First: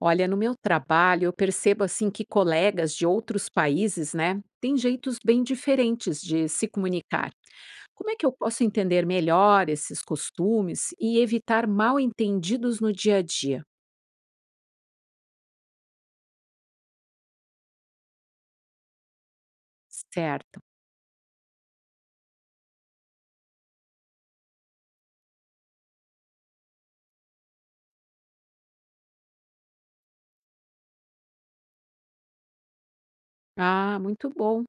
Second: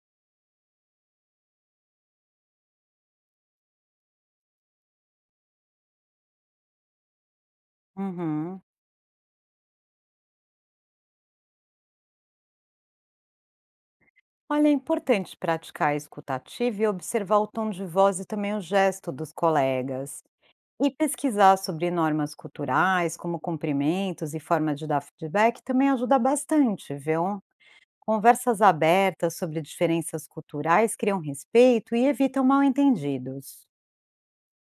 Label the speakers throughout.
Speaker 1: Olha, no meu trabalho, eu percebo assim que colegas de outros países, né, têm jeitos bem diferentes de se comunicar. Como é que eu
Speaker 2: Uhum.
Speaker 1: posso entender melhor esses costumes e evitar mal-entendidos no dia a dia?
Speaker 2: Olha, é importante praticar a escutativa e observar o tom de voz e também o gesto dos colegas.
Speaker 1: Certo.
Speaker 2: E pesquisar sobre normas culturais, como cumprimentos e forma de dar feedback também ajuda bastante, viu? Conversas abertas sobre diferenças culturais criam respeito e evitam mal-entendidos.
Speaker 1: Ah, muito bom.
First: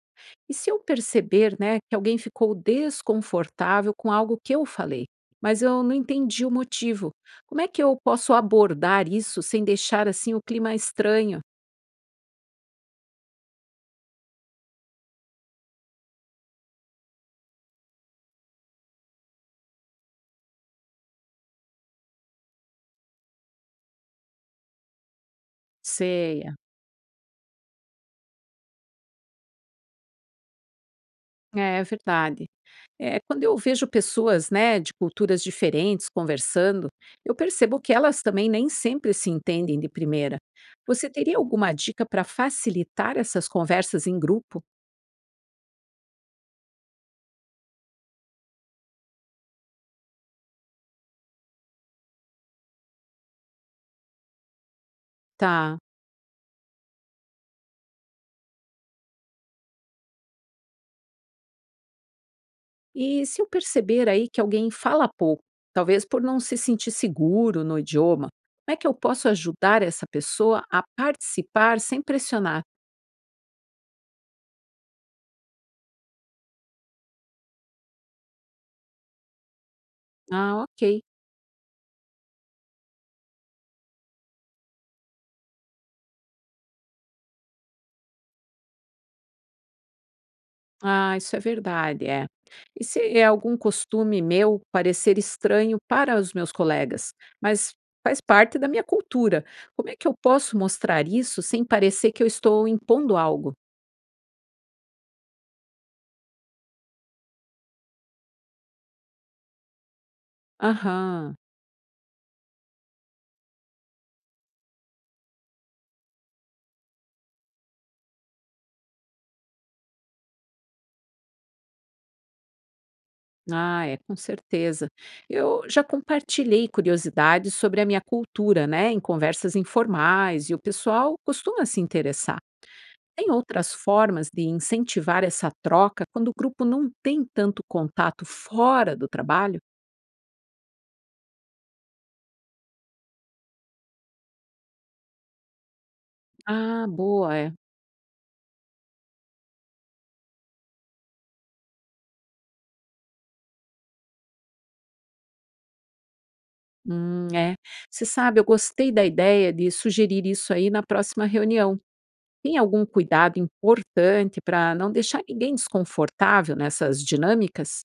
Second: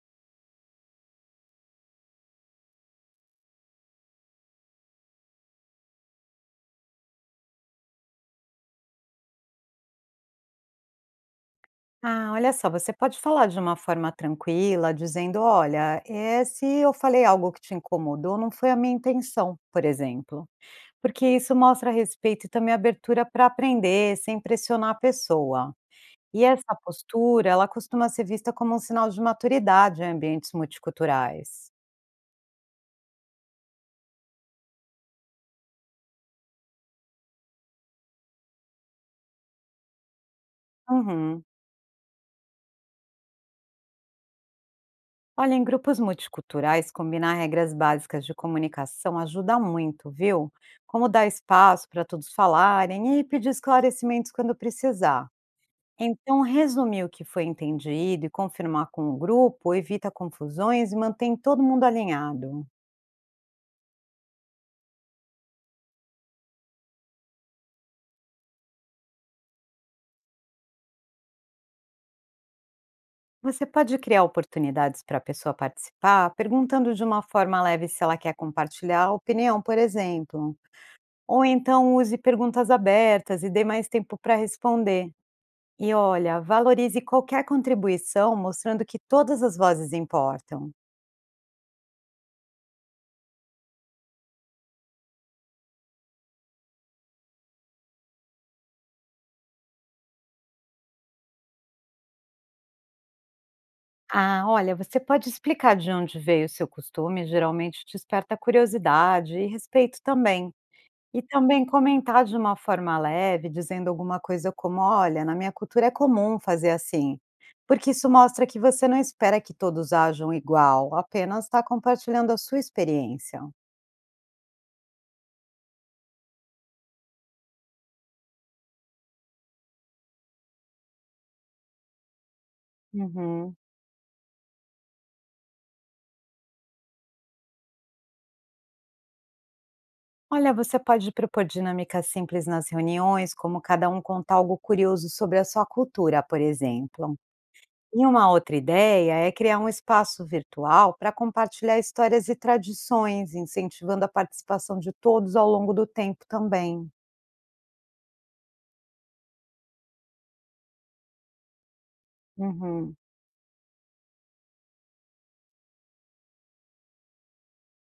Speaker 1: E se eu perceber, né, que alguém ficou desconfortável com algo que eu falei, mas eu não entendi o motivo, como é que eu posso abordar isso sem deixar assim o clima estranho?
Speaker 2: Ah, olha só, você pode falar de uma forma tranquila, dizendo: olha, é, se eu falei algo que te incomodou, não foi a minha intenção, por exemplo. Porque isso mostra respeito e também abertura para aprender, sem pressionar a pessoa. E
Speaker 1: Sei.
Speaker 2: essa postura, ela costuma ser vista como um sinal de maturidade em ambientes multiculturais.
Speaker 1: É, verdade. É, quando eu vejo pessoas, né, de culturas diferentes conversando, eu percebo que elas também nem sempre se entendem de primeira. Você teria
Speaker 2: Uhum.
Speaker 1: alguma dica para facilitar essas conversas em grupo?
Speaker 2: Olha, em grupos multiculturais, combinar regras básicas de comunicação ajuda muito, viu? Como dar espaço para todos falarem e pedir esclarecimentos quando precisar.
Speaker 1: Tá.
Speaker 2: Então, resumir o que foi entendido e confirmar com o grupo evita confusões e mantém todo mundo alinhado.
Speaker 1: E se eu perceber aí que alguém fala pouco, talvez por não se sentir seguro no idioma, como é que eu posso ajudar essa pessoa a participar sem pressionar?
Speaker 2: Você pode criar oportunidades para a pessoa participar, perguntando de uma forma leve se ela quer compartilhar a opinião, por exemplo.
Speaker 1: Ah, ok.
Speaker 2: Ou então use perguntas abertas e dê mais tempo para responder. E olha, valorize qualquer contribuição, mostrando que todas as vozes importam.
Speaker 1: Ah, isso é verdade, é. E se é algum costume meu parecer estranho para os meus colegas, mas faz parte da minha cultura, como é que eu posso mostrar isso sem parecer que eu estou impondo algo?
Speaker 2: Ah, olha, você pode explicar de onde veio o seu costume, geralmente desperta curiosidade e respeito também. E
Speaker 1: Aham.
Speaker 2: também comentar de uma forma leve, dizendo alguma coisa como: "Olha, na minha cultura é comum fazer assim", porque isso mostra que você não espera que todos ajam igual, apenas está compartilhando a sua experiência.
Speaker 1: Ah, é, com certeza. Eu já compartilhei curiosidades sobre a minha cultura, né, em conversas informais, e o pessoal costuma se interessar. Tem
Speaker 2: Uhum.
Speaker 1: outras formas de incentivar essa troca quando o grupo não tem tanto contato fora do trabalho?
Speaker 2: Olha, você pode propor dinâmicas simples nas reuniões, como cada um contar algo curioso sobre a sua cultura, por
Speaker 1: Ah,
Speaker 2: exemplo.
Speaker 1: boa, é.
Speaker 2: E uma outra ideia é criar um espaço virtual para compartilhar histórias e tradições, incentivando a participação de todos ao longo do tempo também.
Speaker 1: É. Você sabe, eu gostei da ideia de sugerir isso aí na próxima reunião. Tem algum
Speaker 2: Uhum.
Speaker 1: cuidado importante para não deixar ninguém desconfortável nessas dinâmicas?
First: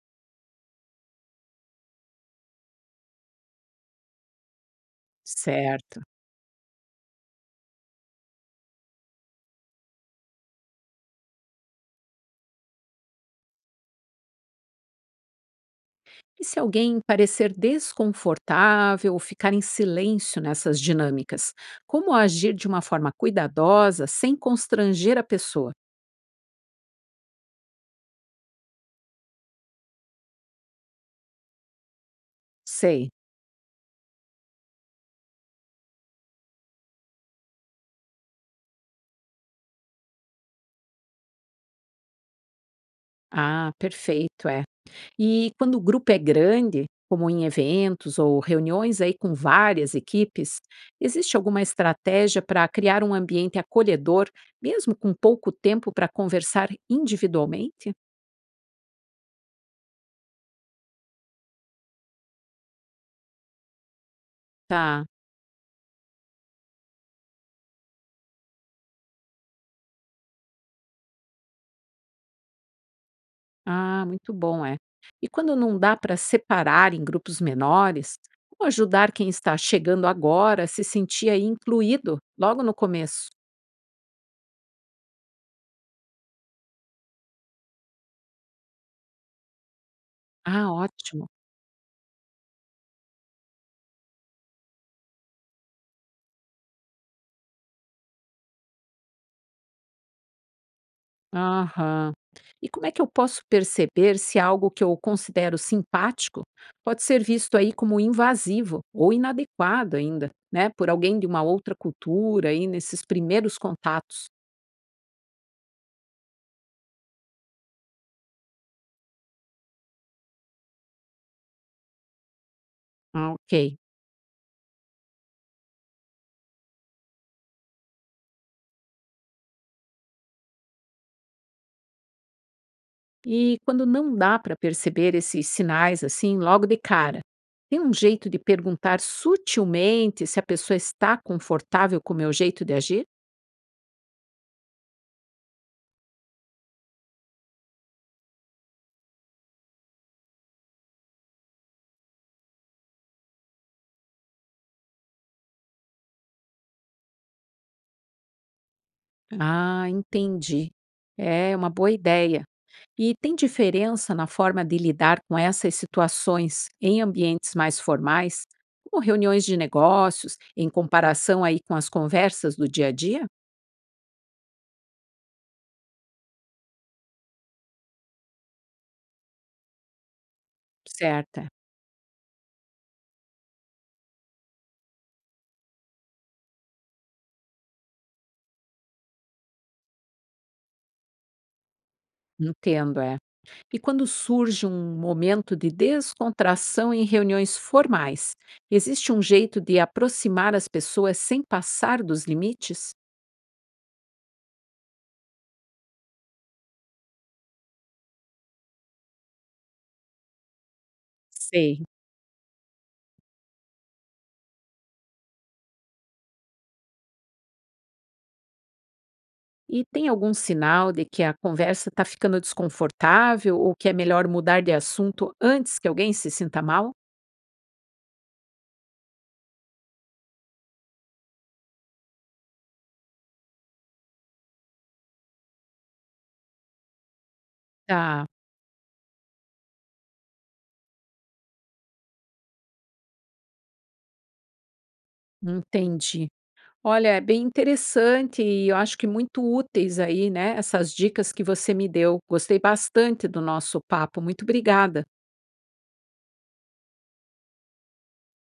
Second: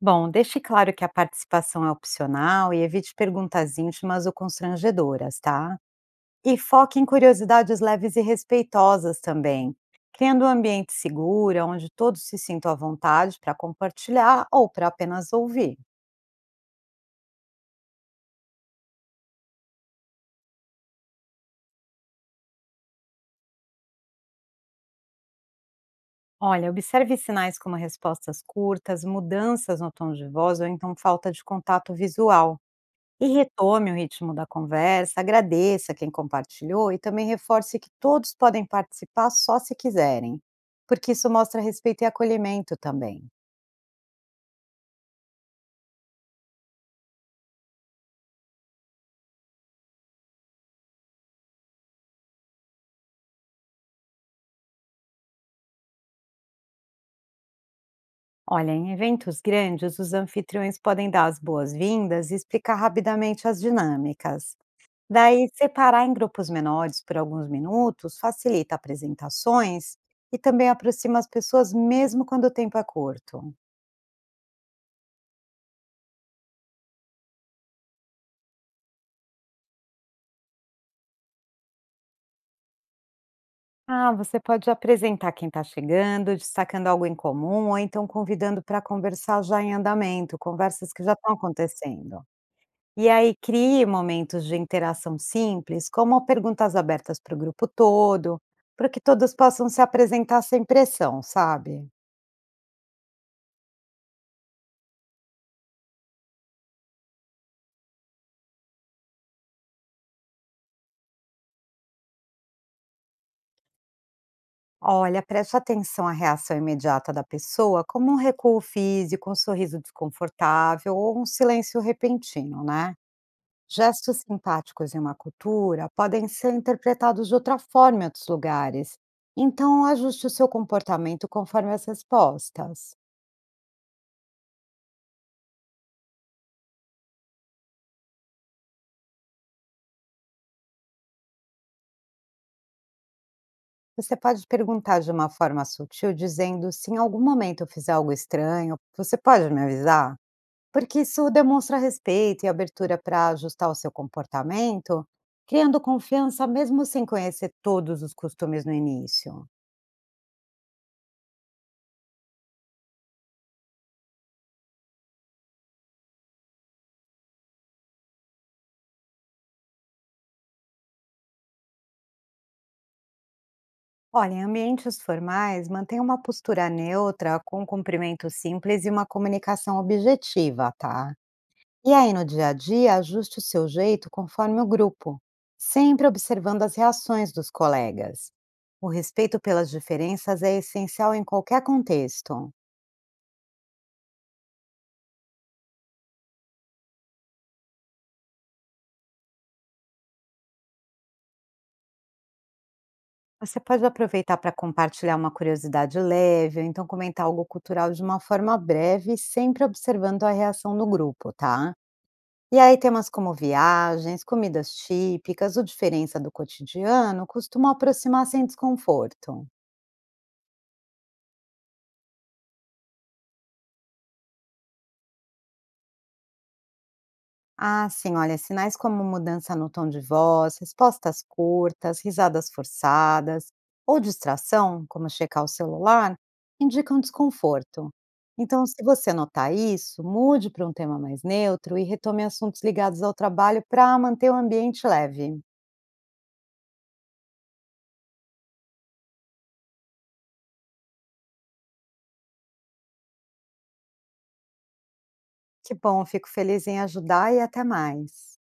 Speaker 2: Bom, deixe claro que a participação é opcional e evite perguntas íntimas ou constrangedoras, tá?
Speaker 1: Certo.
Speaker 2: E foque em curiosidades leves e respeitosas também, criando um ambiente seguro onde todos se sintam à vontade para compartilhar ou para apenas ouvir.
Speaker 1: E se alguém parecer desconfortável ou ficar em silêncio nessas dinâmicas, como agir de uma forma cuidadosa sem constranger a pessoa?
Speaker 2: Olha, observe sinais como respostas curtas, mudanças no tom de voz ou então falta de contato visual.
Speaker 1: Sei.
Speaker 2: E retome o ritmo da conversa, agradeça quem compartilhou e também reforce que todos podem participar só se quiserem, porque isso mostra respeito e acolhimento também.
Speaker 1: Ah, perfeito, é. E quando o grupo é grande, como em eventos ou reuniões aí com várias equipes, existe alguma estratégia para criar um ambiente acolhedor, mesmo com pouco tempo para conversar individualmente?
Speaker 2: Olha, em eventos grandes, os anfitriões podem dar as boas-vindas e explicar rapidamente as dinâmicas.
Speaker 1: Tá.
Speaker 2: Daí, separar em grupos menores por alguns minutos facilita apresentações e também aproxima as pessoas, mesmo quando o tempo é curto.
Speaker 1: Ah, muito bom, é. E quando não dá para separar em grupos menores, como ajudar quem está chegando agora a se sentir aí incluído logo no começo?
Speaker 2: Ah, você pode apresentar quem está chegando, destacando algo em comum, ou então convidando para conversar já em andamento,
Speaker 1: Ah,
Speaker 2: conversas que já
Speaker 1: ótimo.
Speaker 2: estão acontecendo. E aí crie momentos de interação simples, como perguntas abertas para o grupo todo, para que todos possam se apresentar sem pressão, sabe?
Speaker 1: Aham. E como é que eu posso perceber se algo que eu considero simpático pode ser visto aí como invasivo ou inadequado ainda, né, por alguém de uma outra cultura aí nesses primeiros contatos?
Speaker 2: Olha, preste atenção à reação imediata da pessoa, como um recuo físico, um sorriso desconfortável ou um silêncio repentino, né?
Speaker 1: Ah, ok.
Speaker 2: Gestos simpáticos em uma cultura podem ser interpretados de outra forma em outros lugares, então ajuste o seu comportamento conforme as respostas.
Speaker 1: E quando não dá para perceber esses sinais assim logo de cara, tem um jeito de perguntar sutilmente se a pessoa está confortável com o meu jeito de agir?
Speaker 2: Você pode perguntar de uma forma sutil, dizendo: se em algum momento eu fizer algo estranho, você pode me avisar? Porque isso demonstra respeito e abertura para ajustar o seu comportamento, criando confiança mesmo sem conhecer todos os costumes no início.
Speaker 1: Ah, entendi. É uma boa ideia. E tem diferença na forma de lidar com essas situações em ambientes mais formais, como reuniões de negócios, em comparação aí com as conversas do dia a dia?
Speaker 2: Olha, em ambientes formais, mantenha uma postura neutra, com um cumprimento simples e uma comunicação objetiva, tá?
Speaker 1: Certa,
Speaker 2: E aí, no dia a dia, ajuste o seu jeito conforme o grupo, sempre observando as reações dos colegas. O respeito pelas diferenças é essencial em qualquer contexto.
Speaker 1: entendo, é. E quando surge um momento de descontração em reuniões formais, existe um jeito de aproximar as pessoas sem passar dos limites?
Speaker 2: Você pode aproveitar para compartilhar uma curiosidade leve, ou então comentar algo cultural de uma forma breve, sempre observando a reação do grupo, tá?
Speaker 1: Sei.
Speaker 2: E aí temas como viagens, comidas típicas o diferença do cotidiano costumam aproximar sem desconforto.
Speaker 1: E tem algum sinal de que a conversa está ficando desconfortável ou que é melhor mudar de assunto antes que alguém se sinta mal?
Speaker 2: Ah, sim, olha, sinais como mudança no tom de voz, respostas curtas, risadas forçadas ou distração, como checar o celular, indicam desconforto.
Speaker 1: Tá,
Speaker 2: Então, se você notar isso, mude para um tema mais neutro e retome assuntos ligados ao trabalho para manter o ambiente leve.
Speaker 1: entendi. Olha, é bem interessante e eu acho que muito úteis aí, né? Essas dicas que você me deu. Gostei bastante do nosso papo. Muito obrigada.
Speaker 2: Que bom, fico feliz em ajudar e até mais.